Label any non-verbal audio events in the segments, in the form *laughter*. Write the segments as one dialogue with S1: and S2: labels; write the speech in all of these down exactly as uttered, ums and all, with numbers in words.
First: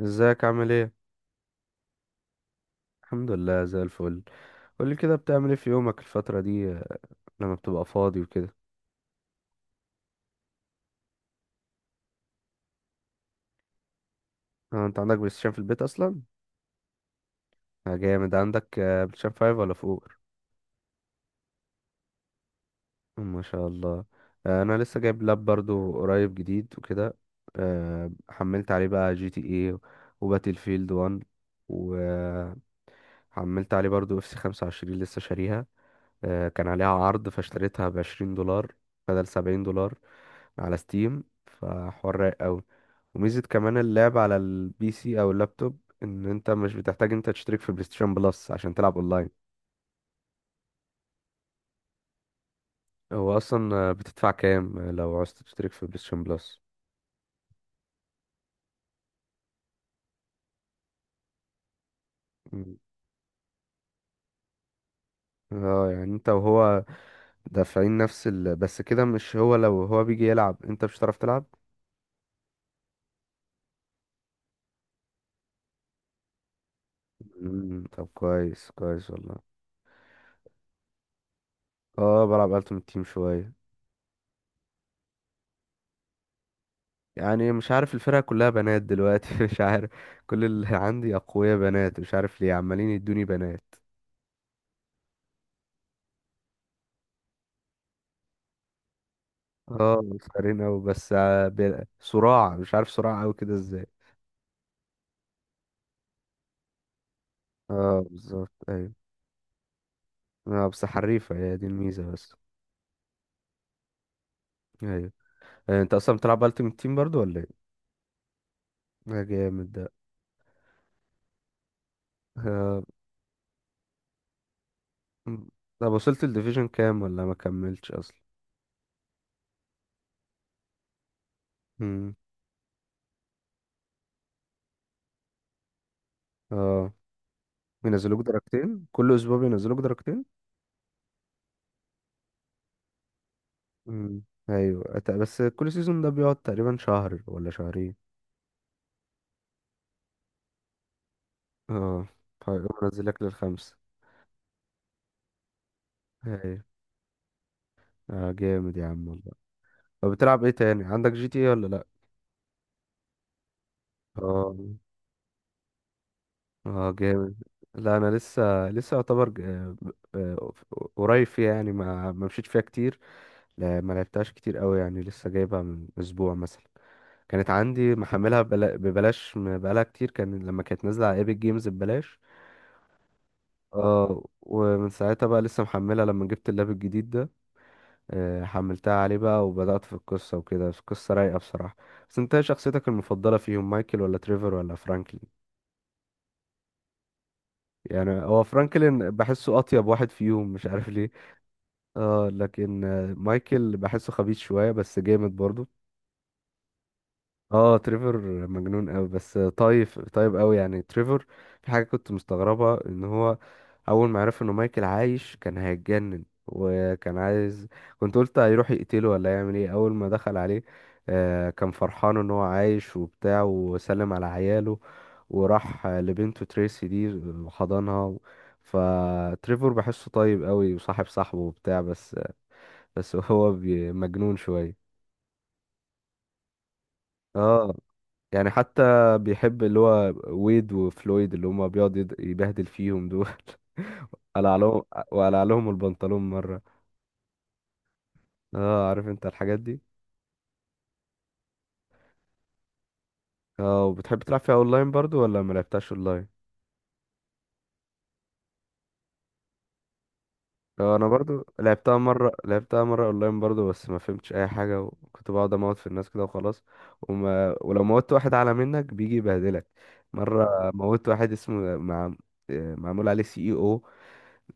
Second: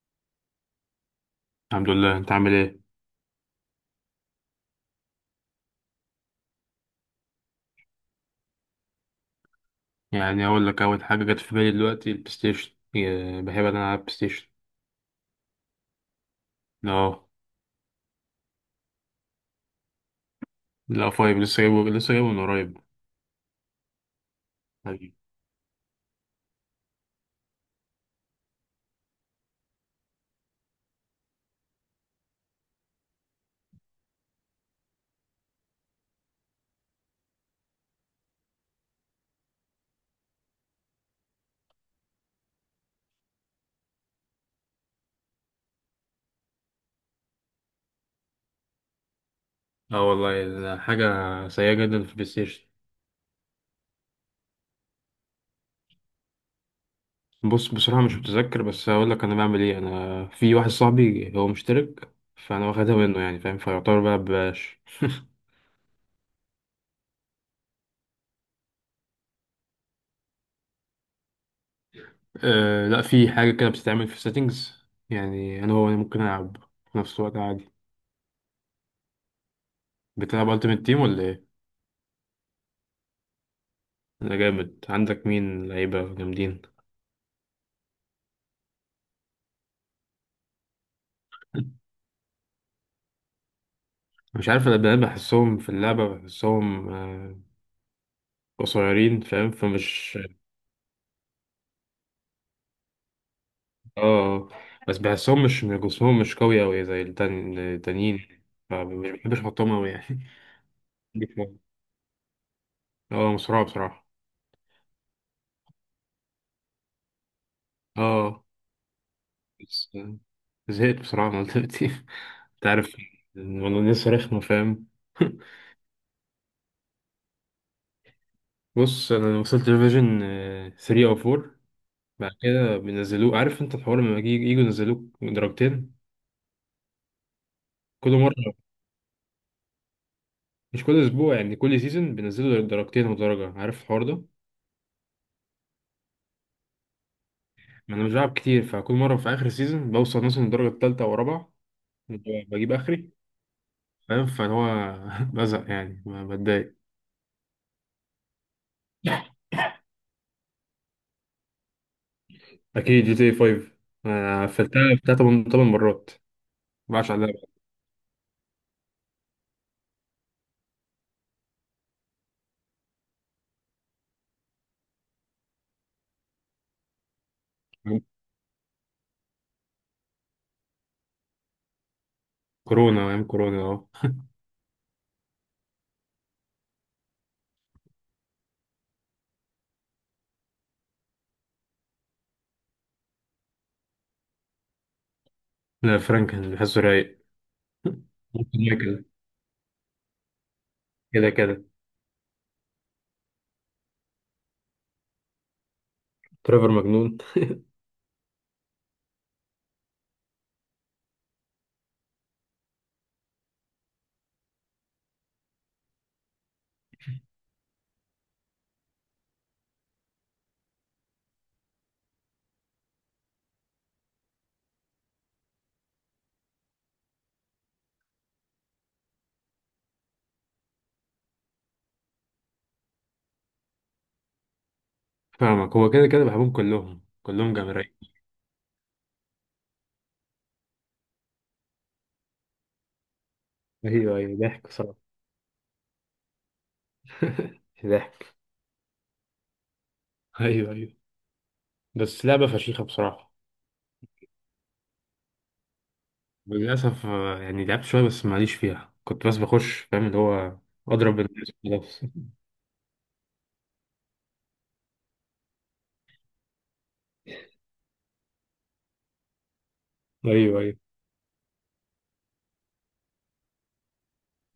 S1: ازيك؟ عامل ايه؟
S2: الحمد لله. انت عامل ايه؟
S1: الحمد لله زي الفل. قولي كده، بتعمل ايه في يومك الفترة دي؟ آه، لما بتبقى فاضي وكده؟
S2: يعني اقول لك اول حاجه جت في بالي دلوقتي البلاي ستيشن يا- بحب انا العب بلاي ستيشن.
S1: آه، انت عندك بلاي ستيشن في البيت اصلا؟
S2: اه.
S1: آه، جامد. عندك آه، بلاي ستيشن خمسة ولا فوق؟
S2: لا، فايف، لسه جايبه لسه جايبه من قريب.
S1: ما شاء الله. آه، انا لسه
S2: حبيبي.
S1: جايب لاب برضو قريب جديد وكده. آه، حملت عليه بقى جي تي اي وباتل فيلد واحد. وحملت عليه برضو اف سي خمسة وعشرين لسه شاريها. آه، كان عليها عرض فاشتريتها بعشرين دولار بدل سبعين دولار على ستيم، فحوار رايق أوي. وميزة كمان اللعب على البي سي أو اللابتوب إن أنت مش بتحتاج أنت تشترك في بلايستيشن بلس عشان تلعب أونلاين.
S2: اه والله، حاجه سيئه جدا في البلاي ستيشن.
S1: هو أصلا آه، بتدفع كام آه، لو عاوز تشترك في بلايستيشن بلس؟
S2: بص، بصراحه مش متذكر، بس هقول لك انا بعمل ايه. انا في واحد صاحبي هو مشترك، فانا
S1: مم.
S2: واخدها منه، يعني فاهم، فيعتبر بقى ببلاش.
S1: اه، يعني انت وهو دافعين نفس ال... بس كده، مش هو؟ لو هو بيجي يلعب انت مش هتعرف تلعب.
S2: أه لا، في حاجه كده بتتعمل في settings، يعني انا هو أنا ممكن العب في نفس الوقت عادي.
S1: مم، طب كويس كويس والله.
S2: بتلعب Ultimate Team ولا ايه؟
S1: اه، بلعب التيم تيم شوية.
S2: انا جامد. عندك مين لعيبه جامدين؟
S1: يعني مش عارف، الفرقة كلها بنات دلوقتي *laughs* مش عارف. كل اللي عندي أقوياء بنات، مش عارف ليه عمالين يدوني بنات.
S2: مش عارف، انا بقى بحسهم في اللعبة، بحسهم آه، قصيرين، فاهم،
S1: اه،
S2: فمش...
S1: صغيرين أوي، بس ع- بي- صراع مش عارف، صراع أوي كده ازاي.
S2: اه آه. بس بحسهم، مش جسمهم مش قوي أوي زي التان-
S1: اه،
S2: التانيين،
S1: بالظبط، أيوة.
S2: فمش بحبش احطهم أوي يعني.
S1: اه، بس
S2: *laughs*
S1: حريفة،
S2: ليك
S1: هي
S2: مرة؟
S1: دي الميزة بس.
S2: اه، مسرعة بصراحة.
S1: أيوة. آه، أنت أصلا بتلعب ألتيمت تيم برضو ولا ايه؟
S2: اه،
S1: ده جامد ده.
S2: بس آه، زهقت بصراحة من دلوقتي. *laughs* انت
S1: آه.
S2: عارف الموضوع لسه رخمة، فاهم. *laughs*
S1: م. طب وصلت الديفيجن كام ولا ما كملتش أصلا؟
S2: بص، انا وصلت لفيجن تلاتة او أربعة.
S1: مم.
S2: بعد كده بينزلوه، عارف انت الحوار لما يجي- يجوا ينزلوك درجتين.
S1: اه،
S2: كل
S1: بينزلوك
S2: مرة،
S1: درجتين كل أسبوع، بينزلوك درجتين.
S2: مش كل اسبوع، يعني كل سيزون بينزلوا درجتين ودرجه، عارف الحوار
S1: مم.
S2: ده.
S1: ايوه، أت- بس كل سيزون ده بيقعد تقريبا شهر ولا شهرين.
S2: ما انا مش بلعب كتير، فكل مره في اخر سيزون بوصل مثلا الدرجه الثالثه ورابعه،
S1: اه، فيقوم
S2: بجيب اخري،
S1: منزلك للخمسة.
S2: فاهم، فهو... *laughs* بزهق يعني، ما
S1: ايوه.
S2: بتضايق.
S1: اه، جامد يا عم والله. طب بتلعب ايه تاني؟ عندك جي تي ايه ولا لا؟
S2: اكيد جي تي خمسة، انا
S1: اه.
S2: قفلتها بتاع تمن تمن مرات،
S1: اه،
S2: ما بعرفش
S1: جامد.
S2: عليها
S1: لا، انا لسه لسه يعتبر ج- آه، آه، قريب فيها، يعني ما ما مشيت فيها كتير. لا، ما لعبتهاش كتير قوي، يعني لسه جايبها من اسبوع مثلا. كانت عندي
S2: بقى.
S1: محملها ببلا- ببلاش، م- بقالها كتير، كان لما كانت نازله على ايبك جيمز ببلاش.
S2: كورونا، ايام كورونا اهو.
S1: اه، ومن ساعتها بقى لسه محملها لما جبت اللاب الجديد ده. آه، حملتها عليه بقى وبدأت في القصة وكده، القصة رايقة بصراحة. بس انت ايه شخصيتك المفضلة فيهم؟ مايكل ولا تريفر ولا فرانكلين؟
S2: لا، فرانك كان بحسه رايق.
S1: يعني هو
S2: ممكن مايكل
S1: فرانكلين بحسه أطيب واحد فيهم، مش عارف ليه.
S2: كده كده.
S1: اه، لكن آه، مايكل بحسه خبيث شوية بس جامد برضه.
S2: تريفر مجنون.
S1: اه، تريفر مجنون قوي، بس طايف طيب قوي يعني تريفر. في حاجه كنت مستغربها، ان هو اول ما عرف انه مايكل عايش كان هيتجنن وكان عايز، كنت قلت هيروح يقتله ولا يعمل ايه اول ما دخل عليه. آه كان فرحان ان هو عايش وبتاع وسلم على عياله، وراح لبنته تريسي دي وحضنها. فتريفر بحسه طيب قوي وصاحب صاحبه وبتاع، بس بس هو بي- مجنون شويه.
S2: فاهمك، هو كده كده بحبهم كلهم، كلهم جامد
S1: اه،
S2: رايق.
S1: يعني حتى بيحب اللي هو ويد وفلويد، اللي هما بيقعد يد- يبهدل فيهم دول
S2: ايوه
S1: *laughs*
S2: ايوه،
S1: قلع
S2: ضحك
S1: لهم،
S2: صراحه.
S1: وقلع لهم البنطلون مرة.
S2: ضحك.
S1: اه، عارف انت الحاجات دي.
S2: ايوه ايوه. بس لعبه فشيخه بصراحه.
S1: اه، وبتحب تلعب فيها اونلاين برضو ولا ما لعبتهاش اونلاين؟
S2: للأسف آه، يعني لعبت شوية بس ماليش فيها، كنت بس بخش، فاهم اللي هو.
S1: اه، انا
S2: أضرب
S1: برضو
S2: الناس
S1: لعبتها
S2: وخلاص.
S1: مرة
S2: *laughs*
S1: لعبتها مرة اونلاين برضو، بس ما فهمتش اي حاجة وكنت بقعد اموت في الناس كده وخلاص. وما ولو موت واحد اعلى منك بيجي يبهدلك مرة.
S2: أيوه أيوه.
S1: موت واحد اسمه مع... آه، معمول عليه سي اي او،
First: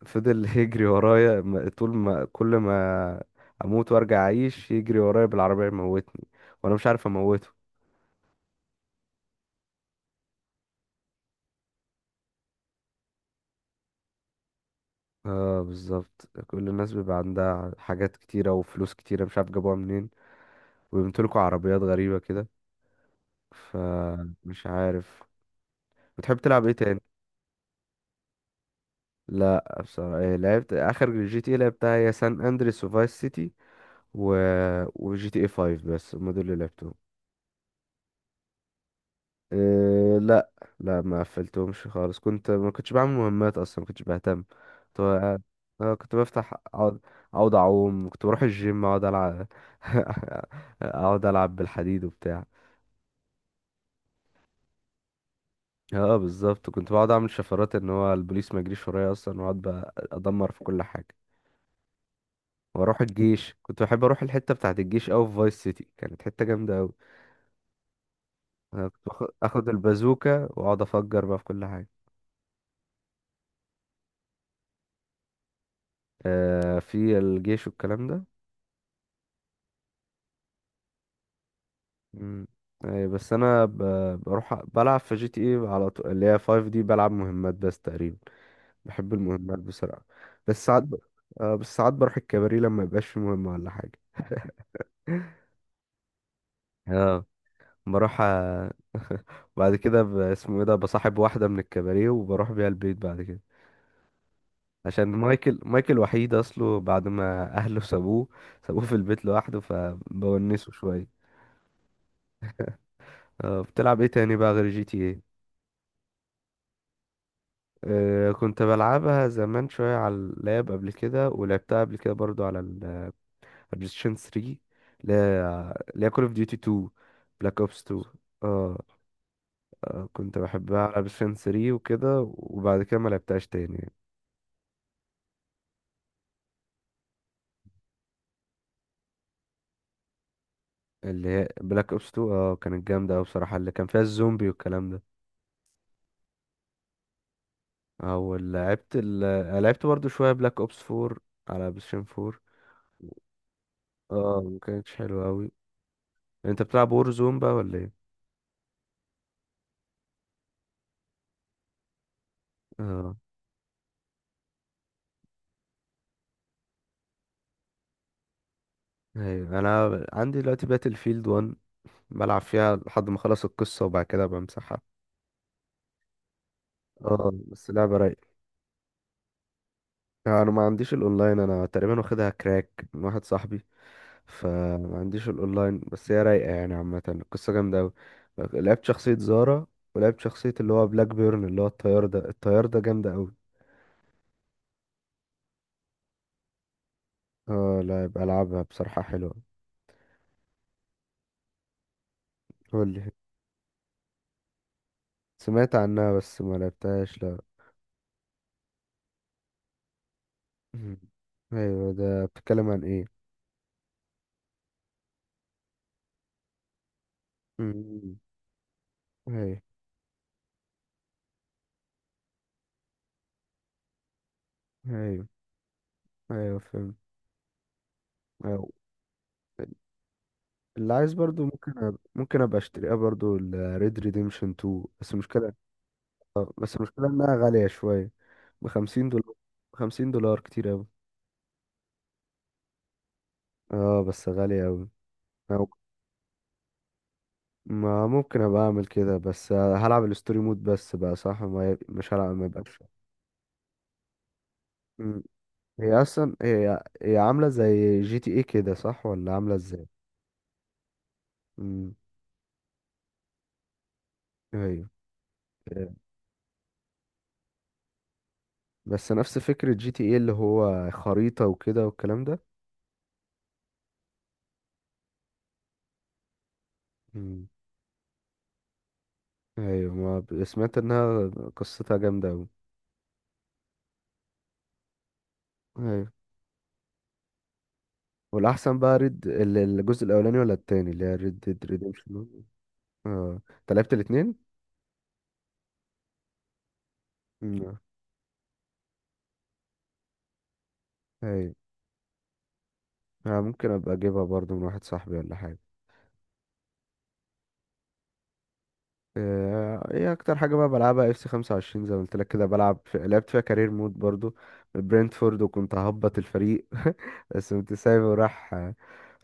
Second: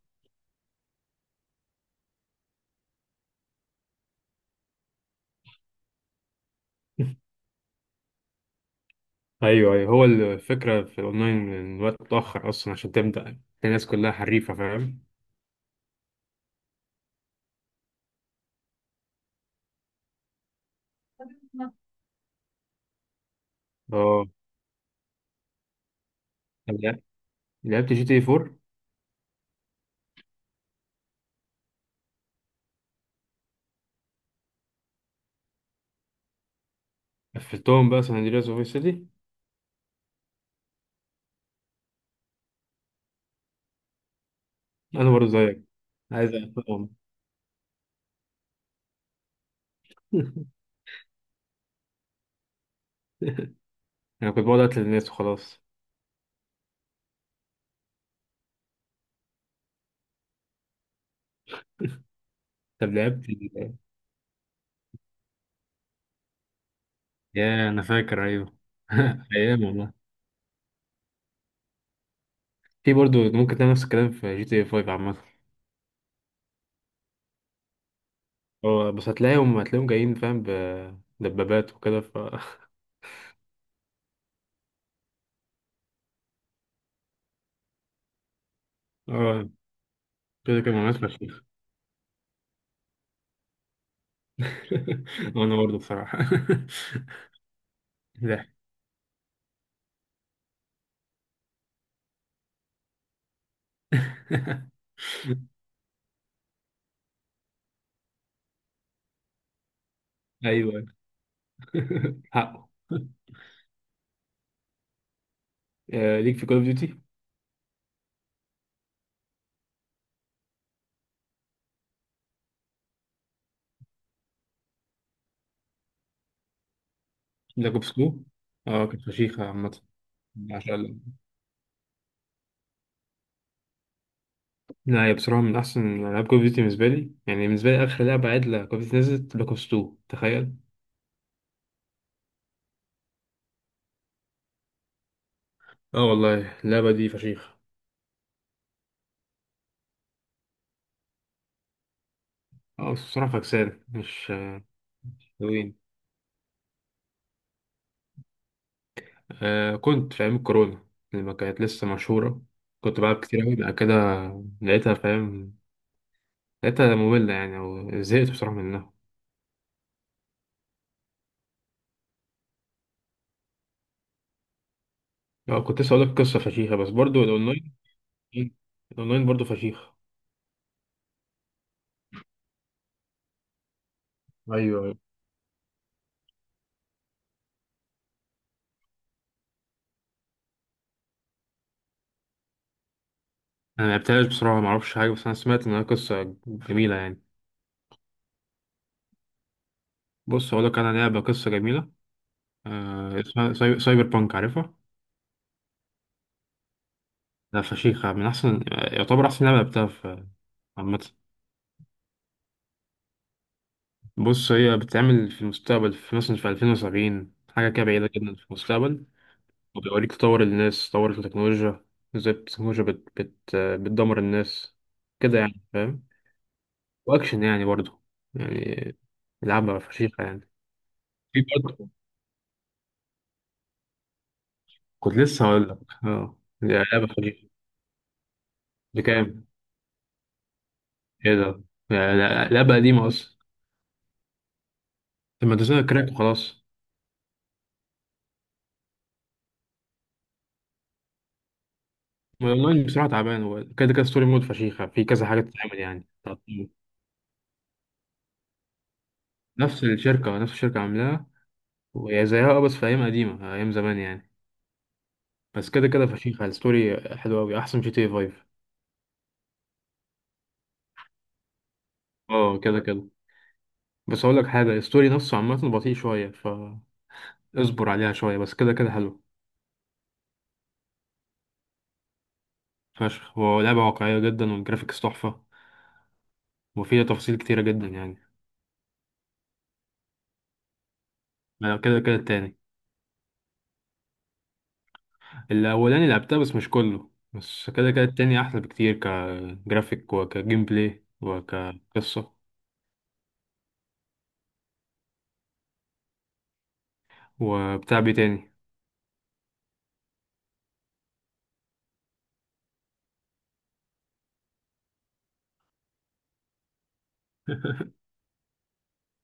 S1: فضل *laughs* يجري ورايا، م- طول ما، كل ما اموت وارجع اعيش يجري ورايا بالعربية يموتني، وانا مش عارف اموته.
S2: أيوه أيوه، هو الفكرة في الأونلاين إن الوقت متأخر أصلا، عشان تبدأ الناس كلها حريفة، فاهم.
S1: اه، بالظبط، كل الناس بيبقى عندها حاجات كتيرة وفلوس كتيرة مش عارف جابوها منين، وبيمتلكوا عربيات غريبة كده،
S2: اه،
S1: فمش عارف. بتحب تلعب ايه تاني؟
S2: لعبت لعبت جي تي أربعة.
S1: لا، بصراحة إيه، لعبت اخر جي تي إيه لعبتها هي سان اندريس وفايس سيتي و... وجي تي اي خمسة، بس هم دول اللي لعبتهم.
S2: قفلتهم بقى سان أندرياس وفيس سيتي.
S1: إيه؟ لا. لا، ما قفلتهمش خالص، كنت ما كنتش بعمل مهمات اصلا، ما كنتش بهتم، كنت
S2: أنا برضه
S1: بقى-
S2: زيك،
S1: آه، كنت
S2: عايز
S1: بفتح
S2: أقفلهم.
S1: اقعد اقعد اعوم، كنت بروح الجيم اقعد العب *laughs* اقعد العب بالحديد وبتاع.
S2: *laughs* أنا كنت بقعد أقتل الناس وخلاص.
S1: اه، بالظبط، كنت بقعد اعمل شفرات ان هو البوليس ما يجريش ورايا اصلا، واقعد بقى ادمر في كل حاجه.
S2: طب
S1: واروح
S2: لعبت...
S1: الجيش، كنت بحب اروح الحته بتاعه الجيش اوي في فايس سيتي، كانت حته جامده اوي.
S2: يا أنا فاكر. أيوه.
S1: أنا كنت
S2: *laughs*
S1: باخد-
S2: أيام
S1: اخد
S2: والله.
S1: البازوكه واقعد افجر بقى في كل حاجه.
S2: في برضه ممكن تعمل نفس الكلام في جي تي خمسة عامة.
S1: آه في الجيش والكلام ده.
S2: هو بس هتلاقيهم هتلاقيهم جايين، فاهم، بدبابات وكده ف...
S1: مم.
S2: *laughs*
S1: اي، بس انا ب... بروح بلعب في جي تي اي على طول اللي هي خمسة دي، بلعب مهمات بس تقريبا. بحب
S2: اه،
S1: المهمات بسرعة.
S2: كده
S1: بس
S2: كده
S1: ساعات ب...
S2: مناسبة فشيخ.
S1: آه بس ساعات بروح الكباري لما يبقاش في مهمة ولا حاجة
S2: *laughs*
S1: *laughs*
S2: وانا برضه بصراحة.
S1: اه، بروح
S2: *laughs* ضحك.
S1: آه، بعد كده ب... اسمه ايه ده، بصاحب واحدة من الكباري وبروح بيها البيت بعد كده.
S2: *laughs*
S1: عشان مايكل مايكل وحيد اصله، بعد ما اهله سابوه سابوه في البيت لوحده، فبونسه
S2: ايوه.
S1: شوية.
S2: *laughs* حقه.
S1: آه بتلعب ايه تاني بقى غير جي تي إيه؟
S2: آه، ليك في كول اوف ديوتي.
S1: آه، كنت بلعبها زمان شوية على اللاب قبل كده، ولعبتها قبل كده برضو على البلايستيشن ثلاثة، اللي هي اللي هي كول اوف ديوتي اتنين، بلاك
S2: بلاك
S1: اوبس
S2: اوبس
S1: اتنين.
S2: اتنين.
S1: اه.
S2: اه كانت فشيخة عامة.
S1: آه، كنت
S2: ما شاء
S1: بحبها على
S2: الله.
S1: بلايستيشن ثلاثة وكده، وبعد كده ما لعبتهاش تاني.
S2: لا، هي بصراحة من أحسن ألعاب كول أوف ديوتي بالنسبة لي، يعني بالنسبة لي آخر لعبة عدلة كول أوف ديوتي نزلت بلاك أوبس اتنين، تخيل.
S1: اللي هي بلاك اوبس اتنين، اه، كانت جامدة أوي بصراحة، اللي كان فيها الزومبي والكلام ده.
S2: اه والله اللعبة دي فشيخة.
S1: او لعبت ال... آه، لعبت برضو شوية بلاك اوبس اربعة على بلايستيشن اربعة.
S2: اه بس بصراحة فكسان مش
S1: اه، ما
S2: آه،
S1: كانتش حلوة أوي.
S2: حلوين.
S1: انت بتلعب وور زون بقى ولا ايه؟
S2: آه كنت في أيام الكورونا لما كانت لسه مشهورة، كنت
S1: اه،
S2: بلعب كتير أوي. بعد كده لقيتها، فاهم، لقيتها مملة يعني، أو زهقت بصراحة منها.
S1: ايوه، انا عندي دلوقتي باتل فيلد ون، بلعب فيها لحد ما اخلص القصه وبعد كده بمسحها.
S2: اه كنت لسه هقولك قصة فشيخة، بس برضو
S1: اه، بس
S2: الأونلاين...
S1: لعبه رايقه.
S2: إيه، الأونلاين برضو فشيخة.
S1: انا ما عنديش الاونلاين، انا تقريبا واخدها كراك من واحد صاحبي،
S2: اييوه ايوه.
S1: فما عنديش الاونلاين، بس هي رايقه يعني، عامه القصه جامده قوي. لعبت شخصيه زارا، ولعبت شخصيه اللي هو بلاك بيرن، اللي هو الطيار ده الطيار ده جامده قوي.
S2: أنا ملعبتهاش بصراحة، معرفش حاجة، بس أنا سمعت إنها قصة جميلة يعني.
S1: اه، لا، يبقى العبها بصراحه، حلوه.
S2: بص هقولك، أنا لعبة قصة جميلة،
S1: قول لي.
S2: آه اسمها ساي- سايبر بانك، عارفها؟
S1: سمعت عنها بس ما لعبتهاش، لا.
S2: لا، فشيخة، من أحسن، يعتبر أحسن لعبة لعبتها في
S1: مم.
S2: عامة.
S1: ايوه، ده بتتكلم عن ايه؟
S2: بص هي بتتعمل في المستقبل، في مثلا في ألفين و سبعين، حاجة كده بعيدة
S1: مم.
S2: جدا في المستقبل.
S1: ايوه.
S2: وبيوريك تطور الناس، تطور التكنولوجيا، ازاي التكنولوجيا بت بت بتدمر الناس
S1: ايوه،
S2: كده يعني، فاهم.
S1: ايوه فهمت.
S2: وأكشن يعني برضه
S1: أيوة.
S2: يعني، لعبة فشيخة يعني.
S1: اللي عايز برضو،
S2: في
S1: ممكن
S2: برضه،
S1: أ... ممكن ابقى اشتريها برضو ال Red Redemption اتنين، بس
S2: كنت لسه
S1: المشكلة.
S2: هقول لك، اه
S1: اه،
S2: دي
S1: بس
S2: لعبة
S1: المشكلة انها
S2: فشيخة.
S1: غالية شوية، بخمسين دولار.
S2: بكام؟
S1: بخمسين دولار كتير اوي.
S2: ايه ده؟ يعني لا- لعبة قديمة أصلا.
S1: اه، بس غالية اوي.
S2: طب ما
S1: أو-
S2: تنزلها كراك وخلاص.
S1: ما ممكن ابقى اعمل كده، بس هلعب الستوري مود بس بقى، صح، ما ي... مش هلعب ما يبقاش.
S2: والأونلاين بصراحة تعبان، هو كده كده ستوري مود فشيخة، في
S1: مم.
S2: كذا حاجة تتعمل
S1: هي
S2: يعني
S1: اصلا
S2: تعطيل.
S1: هي هي عاملة زي جي تي ايه كده، صح؟ ولا عاملة
S2: نفس
S1: ازاي؟
S2: الشركة، نفس الشركة عاملاها.
S1: مم.
S2: وهي زيها، اه بس في ايام قديمه، ايام زمان يعني.
S1: ايوه.
S2: بس
S1: آه،
S2: كده كده فشيخه، الستوري حلوه قوي، احسن جي تي اي خمسة.
S1: بس نفس فكرة جي تي ايه، اللي هو خريطة وكده والكلام ده.
S2: اه كده كده. بس اقول لك حاجه، الستوري نفسه عامه بطيء شويه، فاصبر
S1: مم.
S2: عليها شويه، بس كده كده حلو.
S1: ايوه، ما ب- سمعت انها قصتها جامده اوي.
S2: فشخ هو لعبه واقعيه جدا، والجرافيكس تحفه،
S1: ايوه،
S2: وفيها تفاصيل كتيره جدا يعني.
S1: والاحسن بقى ريد ال- الجزء الاولاني ولا التاني؟ اللي هي ريد ديد
S2: أنا كده كده
S1: ريديمشن.
S2: التاني.
S1: اه، انت لعبت الاتنين؟
S2: الاولاني لعبتها بس مش كله، بس
S1: مم.
S2: كده كده التاني احلى بكتير، كجرافيك وكجيم بلاي
S1: ايوه.
S2: وكقصه.
S1: آه، ممكن ابقى اجيبها برضو من واحد صاحبي ولا حاجه.
S2: وبتاع بيه تاني.
S1: آه، ايه اكتر حاجه بقى بلعبها؟ اف سي خمسة وعشرين، زي ما قلت لك كده، بلعب في... لعبت فيها كارير مود برضو. برينتفورد وكنت ههبط الفريق *laughs* بس كنت
S2: *laughs*
S1: سايبه وراح.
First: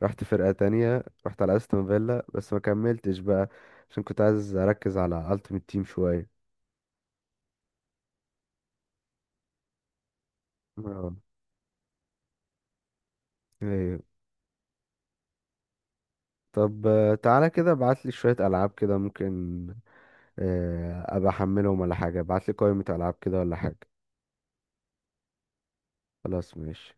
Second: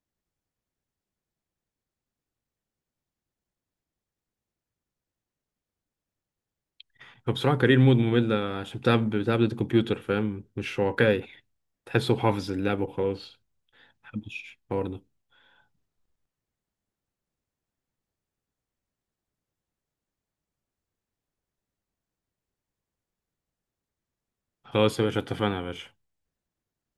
S1: رحت فرقه تانية، رحت على استون فيلا، بس ما كملتش بقى، عشان كنت عايز اركز على التيمت تيم شويه.
S2: فبصراحة كارير مود ممل، عشان بتلعب بتلعب ضد الكمبيوتر، فاهم، مش
S1: اه،
S2: واقعي. تحسه حافظ اللعبة وخلاص.
S1: ايوه.
S2: محبش الحوار ده.
S1: طب، آه، تعالى كده ابعت لي شوية ألعاب كده، ممكن. آه، ابقى احملهم ولا حاجة، ابعت لي قائمة ألعاب كده ولا حاجة.
S2: خلاص يا باشا، اتفقنا يا باشا.
S1: خلاص، ماشي.